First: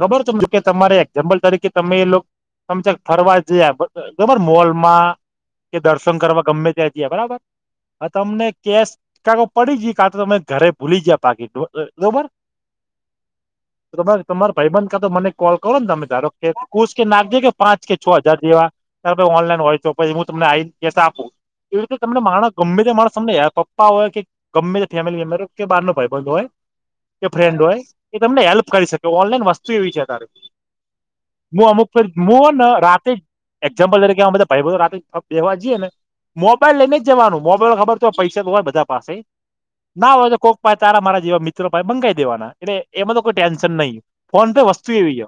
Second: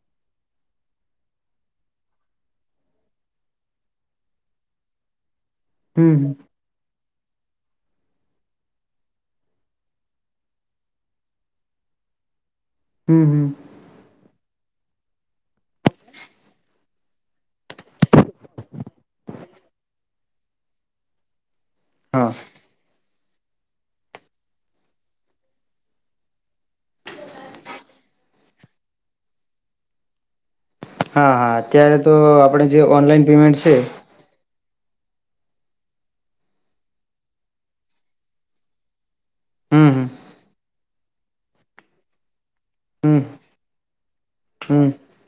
ખબર ત કે તમારે એક્ઝામ્પલ તરીકે તમે એ લો સમ ફરવા જ બબર મોલમાં કે દર્શન હમ કરવા ગમે ત્યા બરાબર હ તમને કેશ કા પડી ગઈ કા તો તમે ઘરે ભૂલી ગયા બાકી બરોબર હમ હમ રબ તમારા ભાઈ બંધ કા તો મને કોલ કરો ને તમે ધારો કે કુશ કે નાખજો કે પાંચ કે છ હજાર જેવા તારી પાસે ઓનલાઈન હોયછ હું તમને આપું એવી રીતે તમને હા માણસ ગમે તે માણ તમને હેર પપ્પા હોય કે ગમે તે ફેમિલી મે્બર કે બાર નો ભાઈ બંધ હોય કે ફ્રેન્ડ હોય એ તમને હેલ્પ કરી શકે ઓનલાઈન વસ્તુ એવી છે અત્યારે હા હા હું અત્યારે અમુક તો આપણે હુંને જે રાતે જ ઓનલાઈન પેમેન્ટ છે એક્ઝામ્પલ તરીક ભાઈબં બધા રાતે બેસવા જઈએ ને મોબાઈલ લઈને જવાનું મોબાઈલ ખબર છે પૈસા તો હોય બધા પાસે. હમ ના હોય તો કોક ભાઈ તારા મારા જેવા મિત્રો ભાય મંગાઈ દેવાના. એટલે હમ એમાં હમ તો કોઈ ટેન્શન નહી ફોન પે હમ વસ્તુ એવી છે.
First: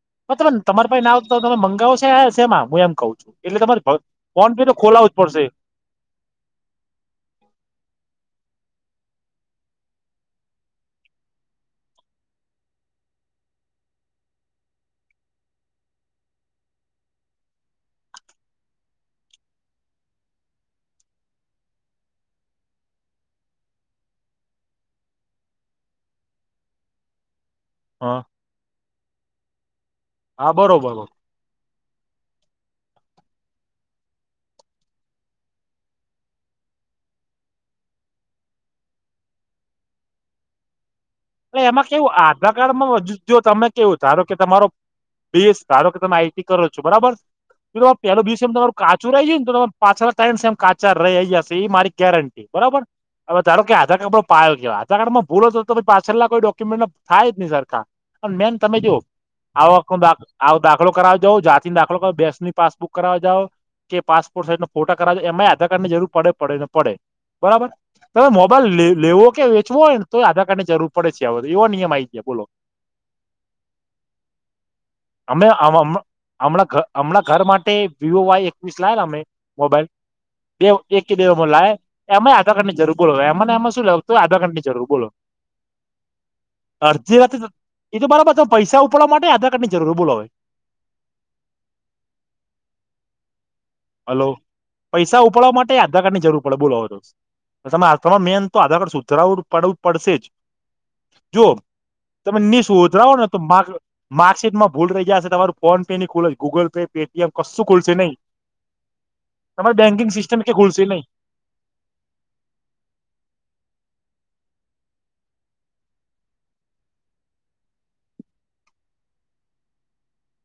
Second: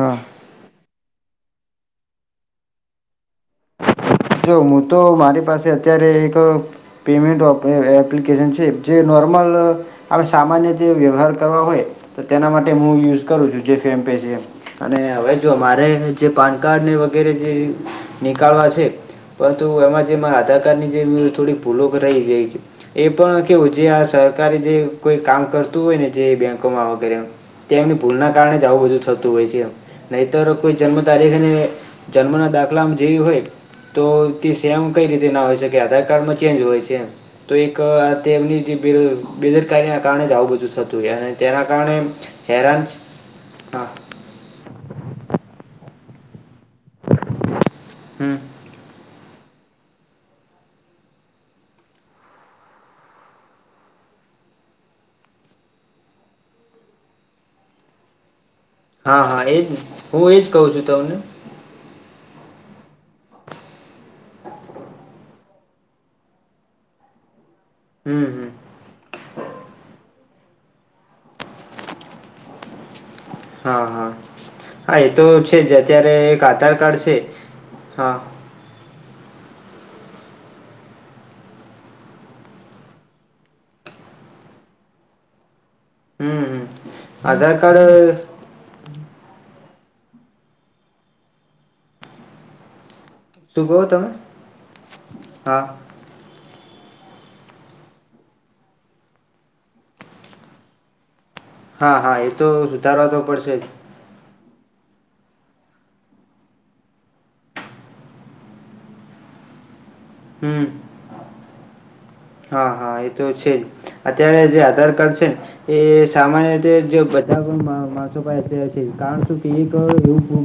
હા મતલબને તમારી પ ના આવ તમે મંગાવો છોમાં હું એમ કઉ છું એટલે તમારી જો હું તો મારી પાસે અત્યારે એક. પેમેન્ટ એપ્લિકેશન છે જે નોર્મલ આપ સામાન્ય જે વ્યવહાર કરવા હોય તો તેના માટે હું યુઝ કરું છું જે ફેમ પે છે. અને હવે જો મામારે જે પાન કાર્ડ ને વગેરે જે નીકળવા છે. પરંતુ એમાં જે મારા આધાર કાર્ડની જે થોડી ભૂલો કરાઈ જાય છે. એ પણ કેવું જે આ સરકારે જે કોઈ કામ કરતું હોય ને જે બેંકોમાં વગેરે તે એમની ભૂલ હા ના કારણે જ આવું બધું થતું હોય છે નહીતર હા કોઈ બરોબર જન્મ તારી હેને જન્મના દાખલામાં જેવી હોય તો તે સેમ કઈ રીતે ના હોય છે કે આધાર કાર્ડમાં ચેન્જ હોય છેમ તો એક તેમની જે બેદરકારીના કારણે જ આવું બધું થતું હોય અને તેના એમાં કેવું કારણે આધાર હેરાન જ- કાર્ડમાં જો તમે હા કેવું ધારો કે તમારો બેસ ધારો કે તમે આઈટી કરો છો બરાબર પેલો હમ બીસ એમ તમાર કાચું રહી જાય ને તો પાછળ ટાઈમ એમ કાચા રહી જશે એ મારી ગેરંટી બરોબર હવે ધારો કે આધાર ક્ડો પાયો કેવા આધાર ક્ડમાં ભૂલોતો હતોછ પાછળ ના કોઈ ડોક્યુમેન્ટ થાય જ નહી સરકાર પણ મેમ તમે જો હા હા એજ ને આખો હું એજ કહું છું દાખલો તમને કરાવી જ જાતે દાખલો બેસની પાસબુક કરાવ જાવ કે પાસપોર્ટ સાઈઝ ન ફોટા કરાવેો એમાંય આધાર કાર્ડ ની જરૂર પડે પડેને પડે બરાબર હમ તમે હમ મોબાઈલ લેવો કે વેચવો હોયને તો આધાર કાર્ડ ની જરૂર પડે છે આધ એવો નિયમ આ આવી ગાય બોલો હા હા હા એ તો અમે છે જ અત્યારે એક હમણાં આધાર કાર્ડ છે. હા સ લેલા અમે મોબાઈલ દેવ એક કે દેવ લ એમાં આધાર્ડની જરૂર બોલો એમાં એમાં લેવય તો આધાર કારડની જરૂર બોલો- હમ હમ અરજી આધાર એ તો કાર્ડ બરાબર છે પૈસા ઉપાડવા માટે આધાર કાર્ડ ની જરૂર બોલોવે શું કહો તમે હલો પૈસા ઉપાડવા હા માટે યાદ આધાર કાર્ડ ની જરૂર પડે બોલો તમામાં મેન તો આધાર કાર્ડ સુધરાવું પડવું પડશે જ જો હા હા એ તમે તો નીશ સુધારવા શોધરાવ ને તો પડશે માગ જ માર્કશીટ માં ભૂલહી ગયા હશે તમારું ફોન પે નની ખુલ જ ગૂગલ પે પેટીએમ કશું ખુલશે નહીં? તમારે બેન્કિંગ સિસ્ટમ હમ ખુલશે નહી? હા હા એ તો છે જ અત્યારે જે આધાર કાર્ડ છે. એ સામાન્ય રીતે જો બધા માણસો છે કારણ શ કે-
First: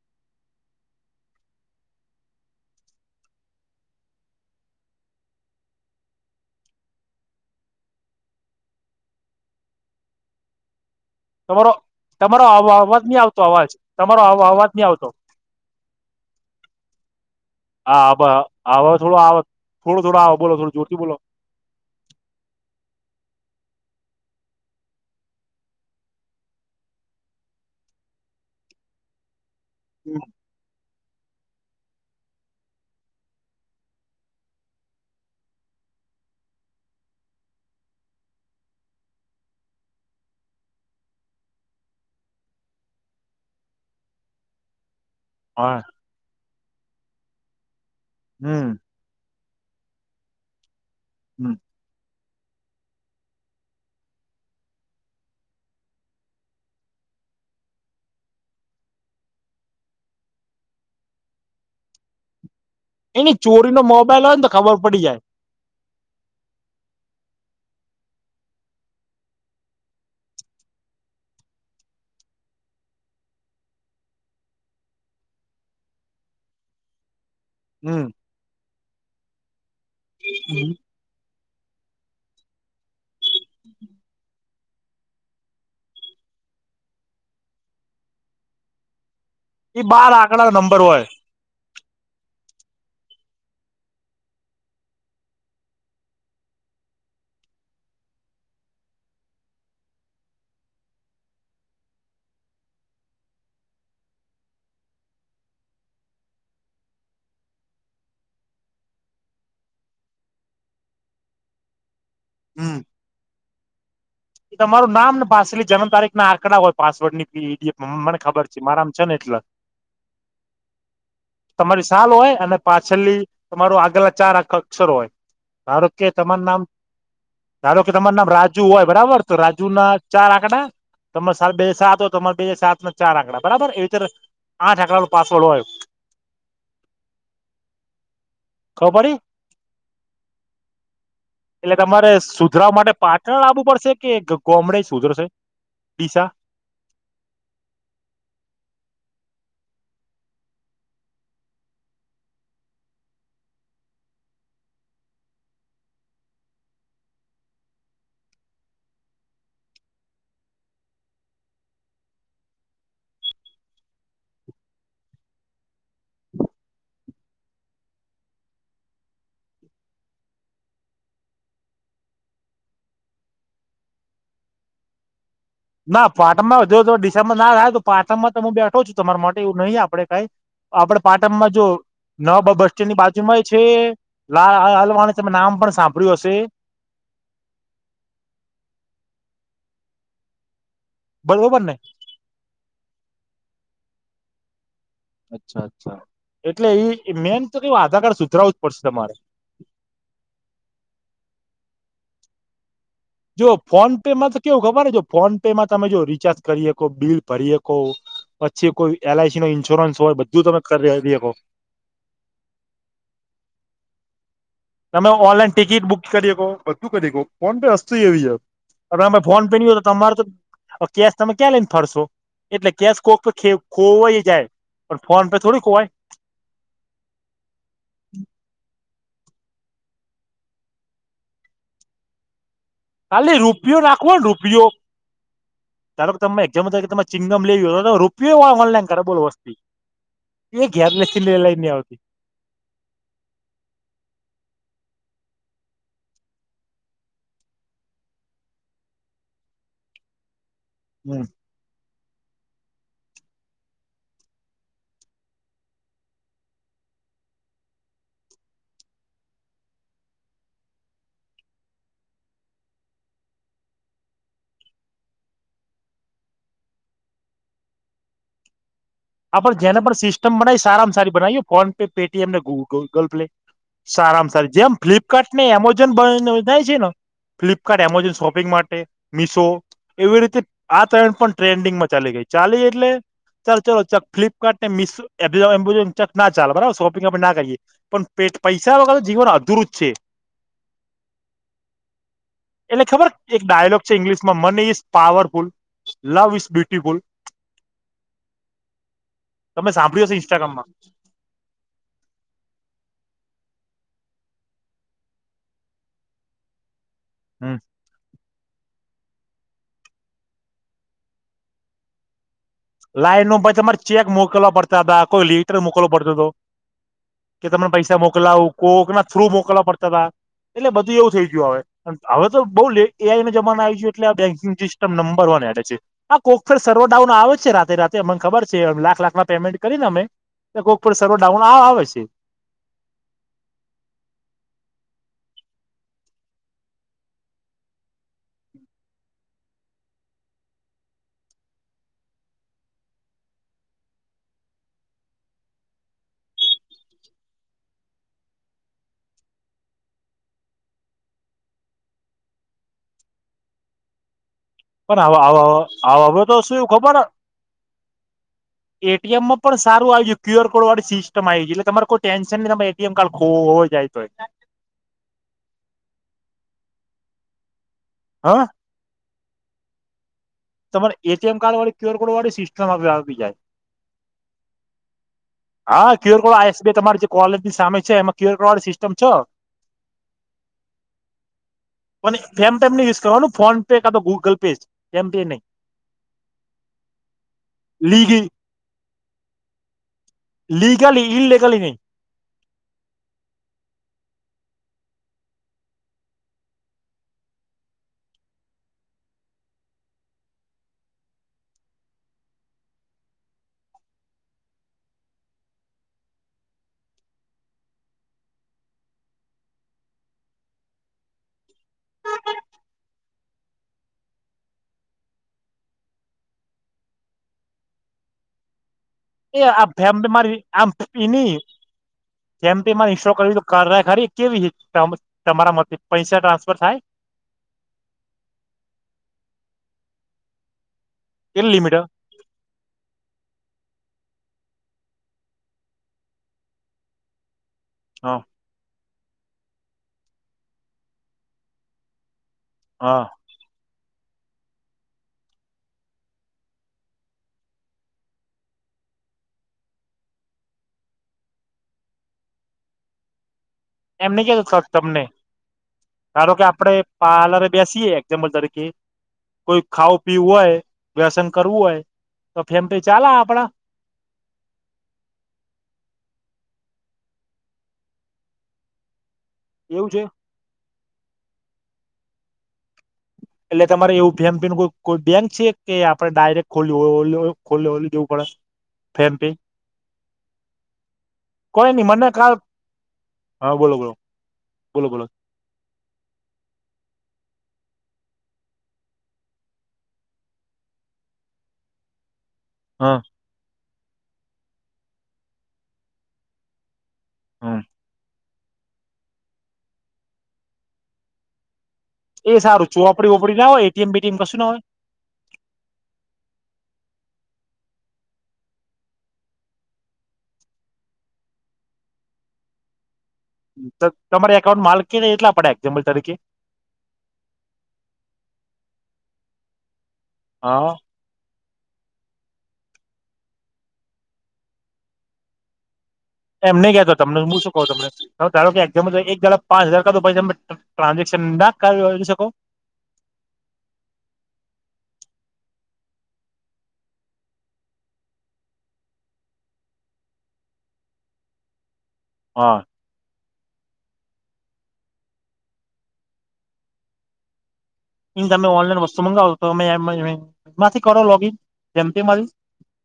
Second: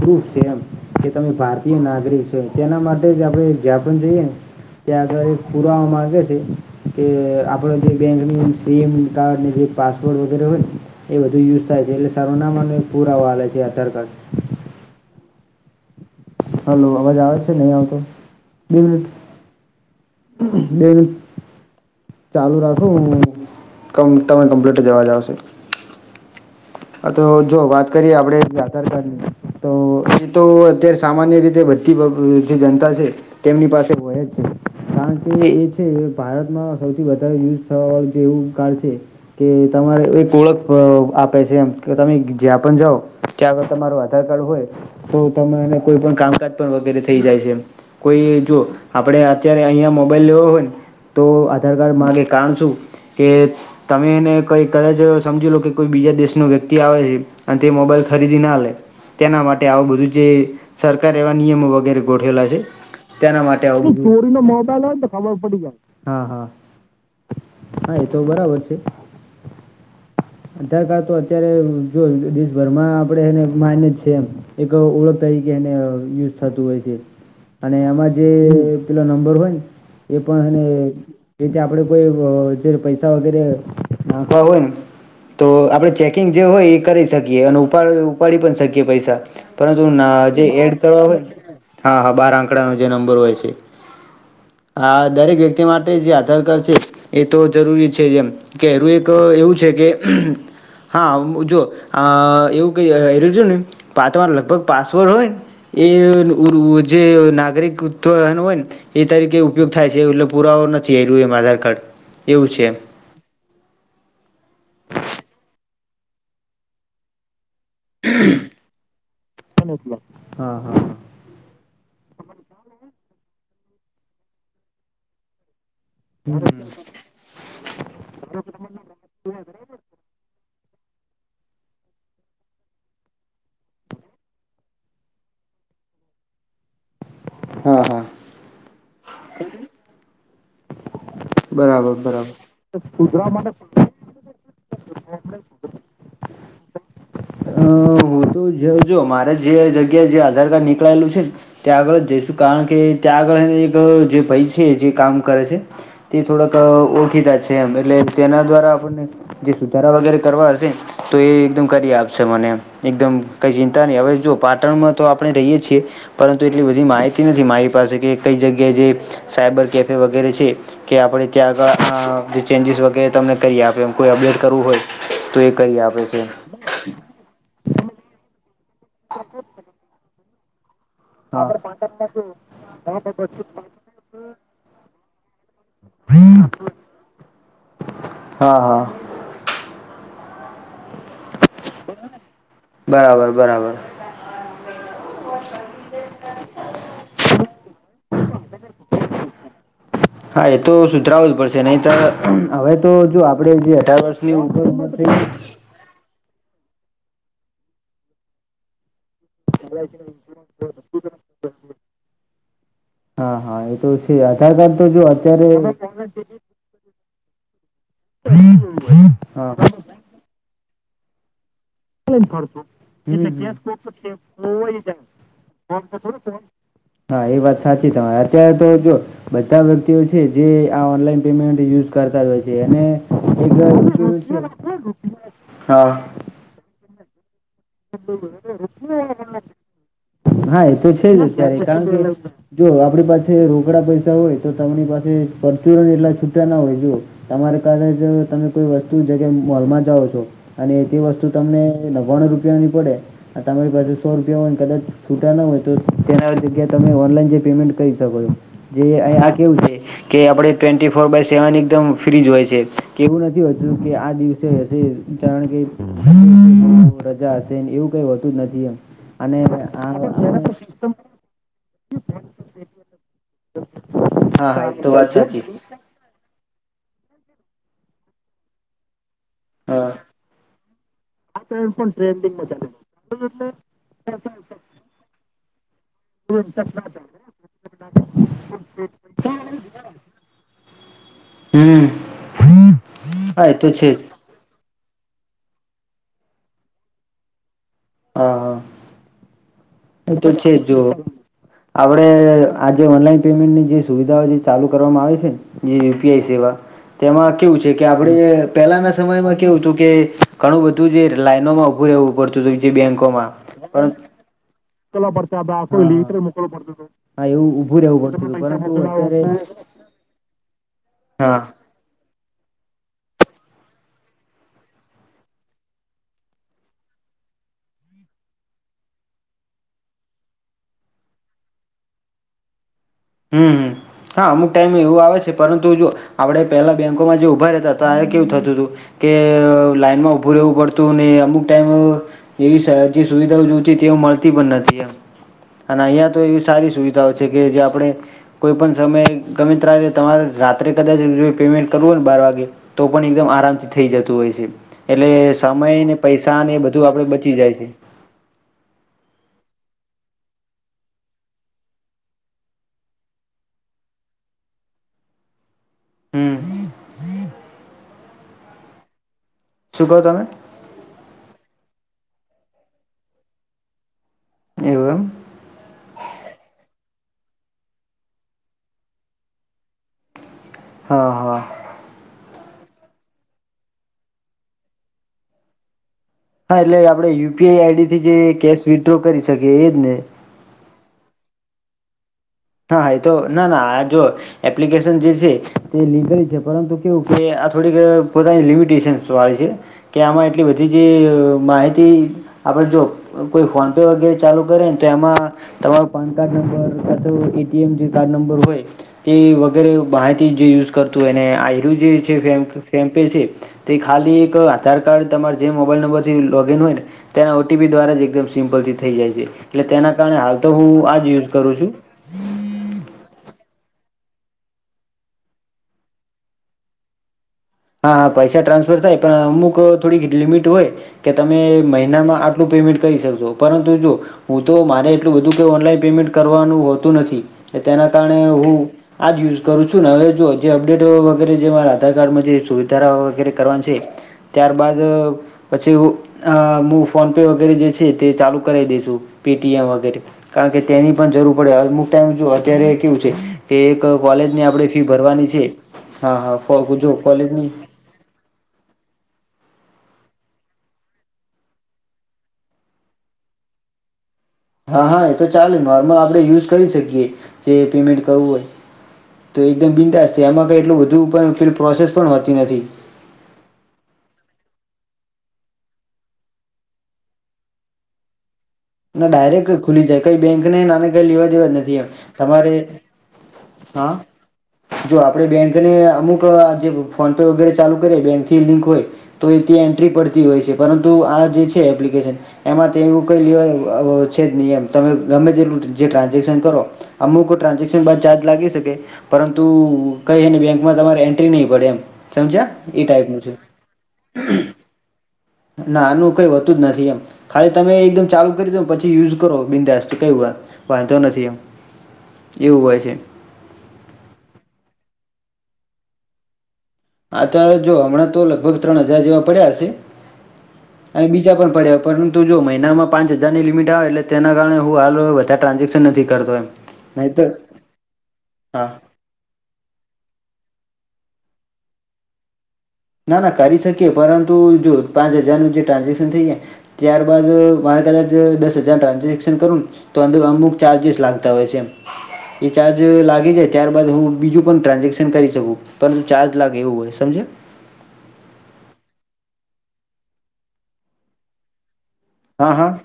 ખૂબ છેમ કે તમે ભારતીય નાગરિક છો. તેના માટે જ આપણે જ્યાં પણ જઈએ ને- ત્યા ગાડી પુરાવા માંગે છે. કે આપડ જે બેંક, સીમ, કાર જે પાસપોર્ડ વગેરે હોય- એ બધું યુઝ તમારો થાય છે, એટલે સારું તમારો નામનો અવાજ નહી પુરાવા આવતો આલે છે. અવાજ આધાર કાર્ડ- તમારો અવાજ નહી આવતો? હલો અવાજ આવે છે? નહીં આવતો? હા બે આવ મિનિટ થોડો આવ થોડો થોડા આવ બોલો થો બે જોરથી બોલો. મિનિટ ચાલુ રાખો હું કવ તમે કમ્પ્લીટ જ અવાજ. આવશે તો જો વાત કરીએ આપડે આધાર કાર્ડની, તો હમ. એ તો અતાર સામાન્ય રીતે બધી જે જનતા છે તેમની પાસે હોય જ છે. કારણ કે એ છે ભારતમાં સૌથી વધારે યુઝ થ જેવું કારડ છે. તો તમારે એ ઓળખ અહ આપ પેસે એમ કે તમે જ્યાં પણ જાઓ ત્યાં આગળ તમારું આધાર કાર્ડ હોય તો તમે એને હા કોઈ પણ કામકાજ પણ વગેરે થઈ જાય છે એ કોઈ જો હમ આપડે અત્યારે અહિયાં મોબાઈલ લેવો હોય ને તો હમ આધર કાર્ડ માગે કારણ શું કે તમે એને કઈ કદાચ સમજી લો કે કોઈ બીજા દેશ થી વ્યક્તિ આવે ને તે મોબાઈલ ખરીદી ના લે તેના માટે આ બધું જે સરકાર એવા નિયમો વગેરે ગોઠવેલા છે. એની તેના માટે ચોરીનો મોબાઈલ હોય ને તો ખબર પડી જાય આવ બધું હા હા. હા એતો બરાબર છે. અધાર કાડ તો અત્યારે જો દેશભરમાં આપડે એને માઇને છે એમ. એક ઓળખ તરીકે એને યુઝ થતું હોય છે. અને હમ એમાં જે પેલો નંબર હોય ને એ પણ એને જેથી આપડે કોઈ અહ જે પૈસા વગેરે નાખવા હોય ને તો આપડે ચેકિંગ જે હોય એ કરી શકીએ. અને ઉપ ઉપાડી પણ શકીએ પૈસા. એ પરંતુ બાર ના જે આંકડા એડ નંબર કરવા હોય હા હા બાર આંકડાનો જે નંબર હોય છે. હા, દરેક વ્યક્તિ માટે જે આધાર કાર્ડ છે એ તો જરૂરી છે જેમ કેરું એક એવું છે કે હા જો અહ એવું કઈ એજ ને તમાર લગભગ પાસવર્ડ હોય ને એ ઓલું જે નાગરિકત્વન હોય ને એ તરીકે ઉપયોગ થાય છે, એટલે પુરાવા નથી, એરિયુ એમ આધાર કાર્ડ એવું છે. હમ એ તમારું નામ ને પાસલી જન્મ તારીખ ના આંકડા હોય પાસવર્ડ પી ડી એમ. મને ખબર છે મારામ છ ને એટલે. હા હા તમારી સાલ હોય અને પાછલી તમારું આગળલા ચાર આ અક્ષર હોય. ધારો કે તમારૂ નામ ધારો કે તમાર નામ રાજુ હોય બરાબર. તો રાજુ ના ચાર આંકડા તમારે સાલ બે સાત હોય તમારે બે સાત ના ચાર આંકડા બરાબર એવી રીતે આઠ આંકડા નો પાસવર્ડ હોય. હા, હા. ખબર પડી? એટલે બરાબર તમારે બરાબર સુધરા માટે પાટણ આવવું પડશે? કે ગો-ગોમડે સુધર સે ડીસા. અહ હું તો જો જો મારે જે જગ્યાએ જે આધાર કાર્ડ નીકળાયેલું છે ને ત્યાં આગળ જ જઈશું. કારણ કે ત્યાં આગળ એને એક જે ભાઈ છે જે કામ કરે છે તે થોડાક અહ ઓળખીતા છે એમ, એટલે તેના દ્વારા આપણને જે સુધારા વગેરે કરવા હશે તો એ એકદમ કરી આપ શે મને એકદમ કંઈ ચિંતા નહીં. હવે જો પાટણમાં તો આપણે રહીએ છીએ. પરંતુ એટલી બધી માહિતી નથી મારી પાસે, કે કઈ જગ્યાએ જે સાયબર કેફે વગેરે છે કે આપડે ત્યાં આગળ અહ ચેન્જીસ વગેરે તમને કરી આપે એ કોઈ એબલેટ કરવું હોય તો એ કરી આપે ના છે પાટણ માં જો ડિસેમ્બર ના થાય તો પાટણમાં તો હું બેઠો છું તમારા માટે એવું નહીં આપડે કઈ. આપડે હા પાટણમાં જો નો બસ સ્ટેન્ડ ની બાજુમાં છે લા હાલવાણી તમે નામ પણ સાંભળ્યું હશે. હા, હા. બરોબર ને? બરાબર, બરાબર. અચ્છા અચ્છા. એટલે એ મેન તો કેવું આધાર કાર્ડ સુધરાવું જ પડશે તમારે. હા, એ તો સુધરાવું જ પડશે નહી તો હવે તો જો આપડે જે ફોન અઢાર પે માં વર્ષની તો ઉ કેવું ખબર ઉમર હે, જો થઈ ફોન પે માં તમે જો રિચાર્જ કરી શકો બિલ ભરી હકો પછી કોઈ એલ આઈસી નો ઇન્સ્યોરન્સ હોય બધું તમે કરીહકો હા હા એ તો છે આધાર કાર્ડ તો જો તમે અત્યારે ઓનલાઈન ટિકિટ બુક કરી હકો બધું કરી હકો ફોન પે વસ્તુ એવી છે ફોન પે ની હોય તમારે કેશ તમે ક્યાં લઈ ને ફરશો એટલે કેશ કોક ખોવાય જાય પણ ફોન પે થોડી ખોવાય હા એ વાત સાચી તમારે અત્યારે તો જો બધા વ્યક્તિઓ છે જે આ ઓનલાઈન પેમેન્ટ યુઝ કરતા જ હોય છે ખાલી અને રૂપિયો નાખવો ને રૂપિયો [unintelligible] હા ધારો કે તમે એક્ઝામ ત કે તમે ચિંગમ લઈ હ [unintelligible] હા એ તો છે જ ઘેરલેસથી લે લઈને આવતી અત્યારે જો આપણી પાસે રોકડા પૈસા હોય તો તમારી પાસે પરચુરણ એટલા છૂટા ના હોય જો તમારે કલે જ તમે કોઈ વસ્તુ જગ્યા મોલમાં જાઓ છો અને તે વસ્તુ તમને નવ્વાણું રૂપિયાની પડે આ તમારી પાસે સો રૂપિયા હોય ને કદાચ છૂટા ન હોય તો તેના જગ્યાએ તમે ઓનલાઈન જે પેમેન્ટ કરી શકો છો જે અહી આ કેવું છે કે આપડે ટ્વેન્ટી ફોર બાય સેવન એકદમ ફ્રીજ હોય છે કેવું નથી હોતું કે આ દિવસે કારણ કે રજા હશે એવું કઈ હોતું જ નથી એમ અને આપડ જેને આ પણ સિસ્ટમ હા બનાવી સારામાં સારી બનાવીએ ફોન પે પેટીએમ ને ગ ગુગલ પેલે સારામાં સારી હા જેમ એ તો વાત ફ્લિપકાર્ટ સાચી ને એમો ઝોન બનાવી છે ન ફ્લિપકાર્ટ એમેઝોન શોપિંગ માટે મિશો હા એવી રીતે આ ટ્રેડ પણ ટ્રેન્ડિંગમાં ચાલી ગઈ ચાલી એટલે ચાલ ચાલ ફ્લિપકાર્ટ ને મિશો એમેઝો એમેઝોન ક ના ચાલ બરાબર શોપિંગ આપણે ના કરીએ પણ પેટ પૈસા વગર જીવન અધુરુ જ છે. [inaudible] એટલે ખબર એક હા એ તો ડાયલોગ છે જ ઇંગ્લિશ માં money is powerful love is beautiful હા હા તમે સાં હું તો છે જો આપણે આજે ઓનલાઈન પેમેન્ટની જે સુવિધાઓ જે ચાલુ કરવામાં આવે છે ને જે યુપીઆઈ સેવા તેમાં કેવું છે કે આપણે પહેલાના સમયમાં કેવું હતું કે ઘણું બધું જે લાઈનોમાં ઉભું રહેવું પડતું [unintelligible] બેંકોમાં પણ મોકલા પર મોકલવા પડતા હતા કે તમને આપડે [unintelligible] તા એટલે બધું એવું થઈ ગયું હવે હવે તો બઉ લે એઆઈ ના જમાના આવી ગયા એટલે આ બેંકિંગ સિસ્ટમ નંબર વન એડે છે. હા કોકફેર સર્વર ડાઉન આવે છે રાતે રાતે અમને ખબર છે લાખ લાખ ના પેમેન્ટ કરીને અમે કોક પણ સર્વર ડાઉન આ આવે છે. હમ હા અમુક ટાઈમ એવું આવે છે પરંતુ જો આપણે પહેલાં બેંકોમાં જે ઊભા રહેતા હતા કેવું થતું હતું કે લાઈનમાં ઉભું રહેવું પડતું ને અમુક ટાઈમ એવી સુવિધાઓ જો છે તેઓ મળતી પણ નથી એમે અને અહીંયા તો એવી સારી સુવિધાઓ છે કે જે આપણે કોઈ પણ સમય ગમે ત તમારે રાત્રે કદાચ જોઈએ પેમેન્ટ કરવું હો ને બાર વાગે તો પણ એકદમ આરામથી થઇ જતું હોય છે. એટલે પણ સમય ને હવે તો પૈસા ને શું એ બધું આપડે બચી જાય છે. એટીએમ માં પણ સારું આવીયું ક્યુઆર કોડ વાળી સિસ્ટમ આવી ગ છે એટલે તમારે કોઈ ટેન્શન નહી તમા ટીએમ કાર્ડ ખો હો જાય તોય હમ હા. શું કહો તમે. તમારે એટીએમ કાર્ડ વાળી ક્યુઆર કોડ વાળી સિસ્ટમ આવી જાય. એવું એમ. હા ક્યુર કોડસ તમારી જે કોલેજની સામે છે એમાં ક્યુરડ વાળી સિસ્ટમ છે. હા હા. મ યુઝ કરવાનું ફોન પે કા તો ગુગલ પે જ એમ પે નહી. હા એટલે આપણેે યુપીઆઈ આઈડી નહી થી જે લીગી કેશ વિડ્રો કરી શકીએ એજ ને. લીગલી ઇ લગલી નહી. હા હા એ તો ના ના આ જો. એપ્લિકેશન જે છે તે લીકલ છે પરંતુ કેવું કે આ થોડીક પોતાની લિમિટેશન વાળી છે. કે આમાં એટલી બધી જે માહિતી. આપડ જો કોઈ ફોન પે વગેરે ચાલુ કરેને તો એમાં. તમારો પાન કાર્ડ નંબર અથ એટીમ જે નંબર હોય. તે વગેરે બહારથી જે યુઝ કરતું હોય અને આર જે છે ફેમ્ ફેમ્પે છે. તે ખાલી એક આધાર કાર્ડ તમાર જે મોબાઈલ નંબર થી લોગઈન હોય ને તેના ઓટીપી દ્વારા જ એકદમ સિમ્પલથી થઈ જાય છે એ આ એટલે તેના ફેમ પે કારણે હાલ મારી તો હું આજ યુઝ કરું છું. જેમ પે માં ઇન્સ્ટોલ કરવી તો કારાય ખરી કેવી તમારા માટે પૈસા ટ્રાન્સફર થાય. હા હા પૈસા ટ્રાન્સફર થાય પણ અમુક થોડી લિમિટ હોય કે તમે કેટલી લિમિટ મહિનામાં. આપું પેમેન્ટ કરી શકશો પરંતુ જો. હું તો મારે એટલું બધું કે ઓનલાઈન પેમેન્ટ કરવાનું હોતું નથી. તેના હ કારણે હું આજ યુઝ કરું છું ને હવે જો જે અપડેટ વગેરે જે મારા આધાર કાર્ડમાં જે. સુવિધા હ વગેરે કરવાની છે ત્યારબાદ. પછીું ફોન પે વગેરે જે છે તે ચાલુ કરાવ દેસુ પેટીએમ વગેરે. કારણ કે તેની પણ જરૂર પડે અમુક ટાઈમ જો અત્યારે કેવું છે. કે એક એમને કોલેજ કે ની આપણેે ફી તમને ભરવાની છે હા આપડે હ જો કોલેજ. પાર્લરે બેસીએ જ્લ તારે કે. કોઈ ખાવું પીવું હોય વ્યસન કરવું હોય તો ફેમ ચાલે આપડે. હા હા એ તો ચાલે નોર્મલ આપણે યુઝ કરી શકીએ જે પેમેન્ટ કરવું હોય. તો એકદમ બિતાસ્ છે એમાં કઈ એટલું બધું પ્રોસેસ પણ હોતી નથી. એટલે તમારે એવું ભ કોઈ બેંક છે કે આપડણે ડાયરેક્ટ ખોલી ખોલવું. ના ડાયરેક્ટ ખુલી જાય કઈ બેંકને નાને કઈ લેવા દેવા કોઈ નથી નઈ એમ મને કાલ તમારે. બોલો બોલો હા બોલો જો બોલો આપડે બેન તેને અમુક જે ફોન પે વગેરે ચાલુ કરે બેંક થી લિંક હોય. તો એ ત્યાં એન્ટ્રી પડતી હોય છે પરંતુ આ જે છે એપ્લિકેશન. એમાં તે હા એવું કંઈ લેવા છે જ નહીં એમ તમે ગમે તેટલું જે ટ્રાન્ઝેક્શન કરો. અમુક હમ ટ્રાન્ઝેક્શન બાદ ચાર્જ લાગી શકે. પરંતુ કઈને બેંકમાં તમારે એન્ટ્રી નહીં પડે એમ. એ સમજ્યા સારું ચોપડી ટાઈપનું છે વપડી ના હોય એટીએમ બીટીએમ કશું ના હોય. ના આનું કઈ વધતું જ નથી એમ. ખાલી તમે એકદમ ચાલુ કરી દો પછી યુઝ કરો બિંદાસ ક વાત વાંધો નથી એમ. એવું હોય છે. તમારી એકાઉન્ટ માલ એટલા પડે એક્ઝામ્પલ તરીકે? અ ત્યારે જો હમણાં તો લગભગ ત્રણ હજાર જેવા પડ્યા હશે. હા અ. અને બીજા પણ પડ્યા પરંતુ જો મહિનામાં પાંચ હજારની લિમિટ આવે એટલે તેના કારણે હું હાલ વધારે ટ્રાન્ઝેક્શન નથી- - એમ ન ગયાતો તમને હું શું ક તને ધારો હા કેામ એક જડા- - પાંચ હજાર કરા તો પછી તમે ટ્રાન્ઝેક્શન ના કર શકો? ના ના કરી શકીએ પરંતુ જો પાંચ હજાર ન જે ટ્રાન્ઝેક્શન થઈ જાય- - ત્યારબાદ મારે કદાચ દસ હજાર ટ્રાન્ઝેક્શન કરું ને- - તો અંદર અમુક ચાર્જિસ લાગતા હોય છે એમ એ હા ચાર્જ જ લાગી જાય ત્યારબાદ હું બીજું પણ ટ્રાન્ઝેક્શન કરી શકું. પરંતુ ચાર્જ લાગે એવું હોય સમજ્યા? એમ તમે ઓનલાઈન વસ્તુ મગાવો તો તમે માંથી કરો લોગીન જેમ પે માંથી? હા હા.